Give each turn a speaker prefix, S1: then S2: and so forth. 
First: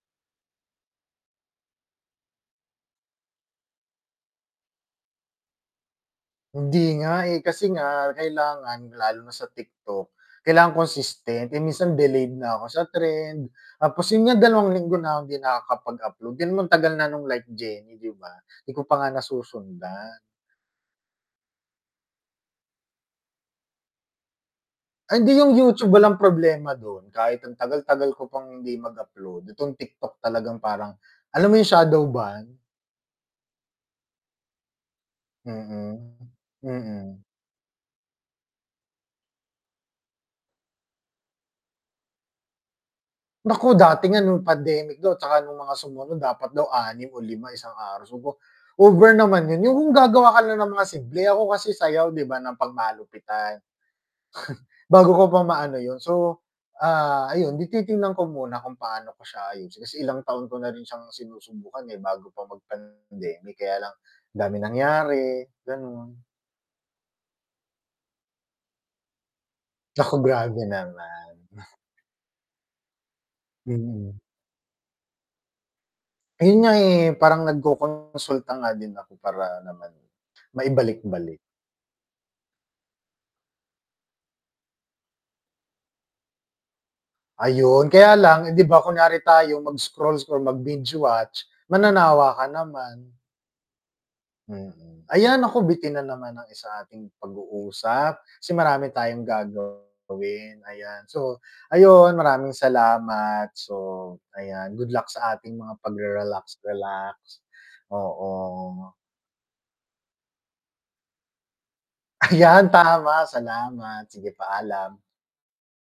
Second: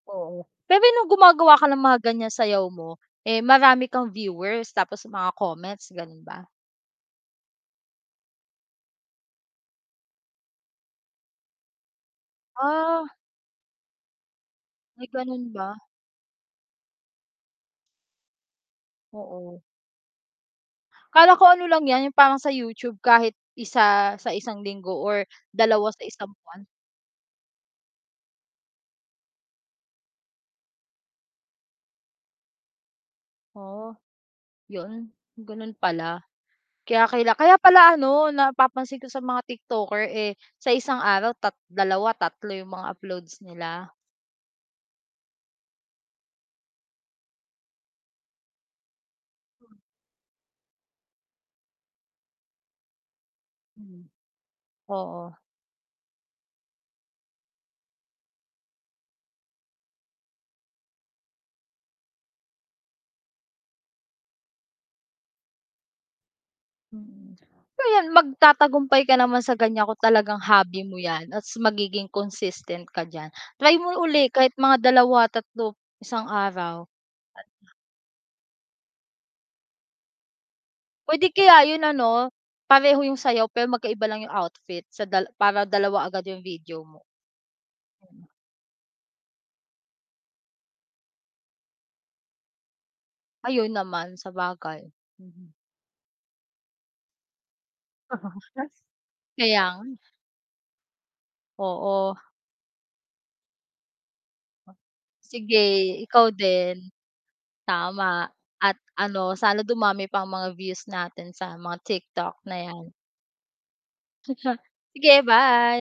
S1: Oo. Pero nung gumagawa ka ng mga ganyan sayaw mo, eh, marami kang viewers tapos mga comments ganun ba?
S2: Hindi nga eh, kasi nga kailangan lalo na sa TikTok, kailangan consistent, eh, minsan delayed na ako sa
S1: Ah.
S2: trend, tapos yun nga 2 linggo
S1: Ay,
S2: na hindi
S1: ganon ba?
S2: nakakapag-upload, then matagal na nung like Jenny di ba, di ko pa nga
S1: Oo.
S2: nasusundan.
S1: Akala ko ano lang yan yung parang sa YouTube kahit isa sa 1 linggo
S2: Ay,
S1: or
S2: hindi yung YouTube
S1: 2 sa
S2: walang
S1: 1 buwan.
S2: problema dun, kahit ang tagal-tagal ko pang hindi mag-upload itong TikTok talagang parang alam mo yung shadow banned?
S1: Oh. Yun, ganun
S2: Mm,
S1: pala. Kaya
S2: mm.
S1: kaila kaya pala ano napapansin ko sa mga TikToker eh sa isang araw tat 2, 3 yung mga uploads
S2: Naku,
S1: nila.
S2: dati nga nung pandemic daw 'tsaka nung mga sumunod dapat daw 6 o 5, isang araw. Over naman yun, yung kung gagawa ka na ng mga simple ako kasi sayaw di ba ng pang-malupitan.
S1: Hmm.
S2: bago ko
S1: Oo.
S2: pa maano yun so ah, ayun 'di titignan ko muna kung paano ko siya ayusin kasi ilang taon ko na rin siyang sinusubukan eh, bago pa mag-pandemic kaya lang, daming nangyari, ganon.
S1: Mm, well mag-tatagumpay ka naman sa ganyan kung
S2: Nako
S1: talagang
S2: grabe
S1: hobby mo yan
S2: naman.
S1: at magiging consistent ka diyan, try mo
S2: Mm.
S1: ulit kahit mga 2, 3 isang
S2: Ayun nga
S1: araw.
S2: eh, parang nagkokonsulta nga din ako para naman
S1: Puwede
S2: maibalik-balik.
S1: kaya yun ano, pareho yung sayaw pero magkaiba lang yung outfit sa dal para 2 agad yung video mo.
S2: Ayun, kaya
S1: Mhm.
S2: lang eh 'di ba kunyari tayo mag scroll-scroll or mag binge watch mananawa ka naman.
S1: Ayun naman, sabagay.
S2: Mm, ayan
S1: Mhm.
S2: nako bitin na naman sa ating pag-uusap, kasi marami tayong
S1: kaya nga.
S2: gagawin ayan, so,
S1: Oo.
S2: ayun maraming salamat, so, ayan good luck sa ating
S1: Sige,
S2: mga
S1: ikaw din.
S2: pag-rerelax-relax,
S1: Tama. At
S2: oo.
S1: ano, sana dumami pa ang mga views natin sa mga TikTok na
S2: Ayan
S1: yan.
S2: tama salamat, sige paalam.
S1: Sige, bye.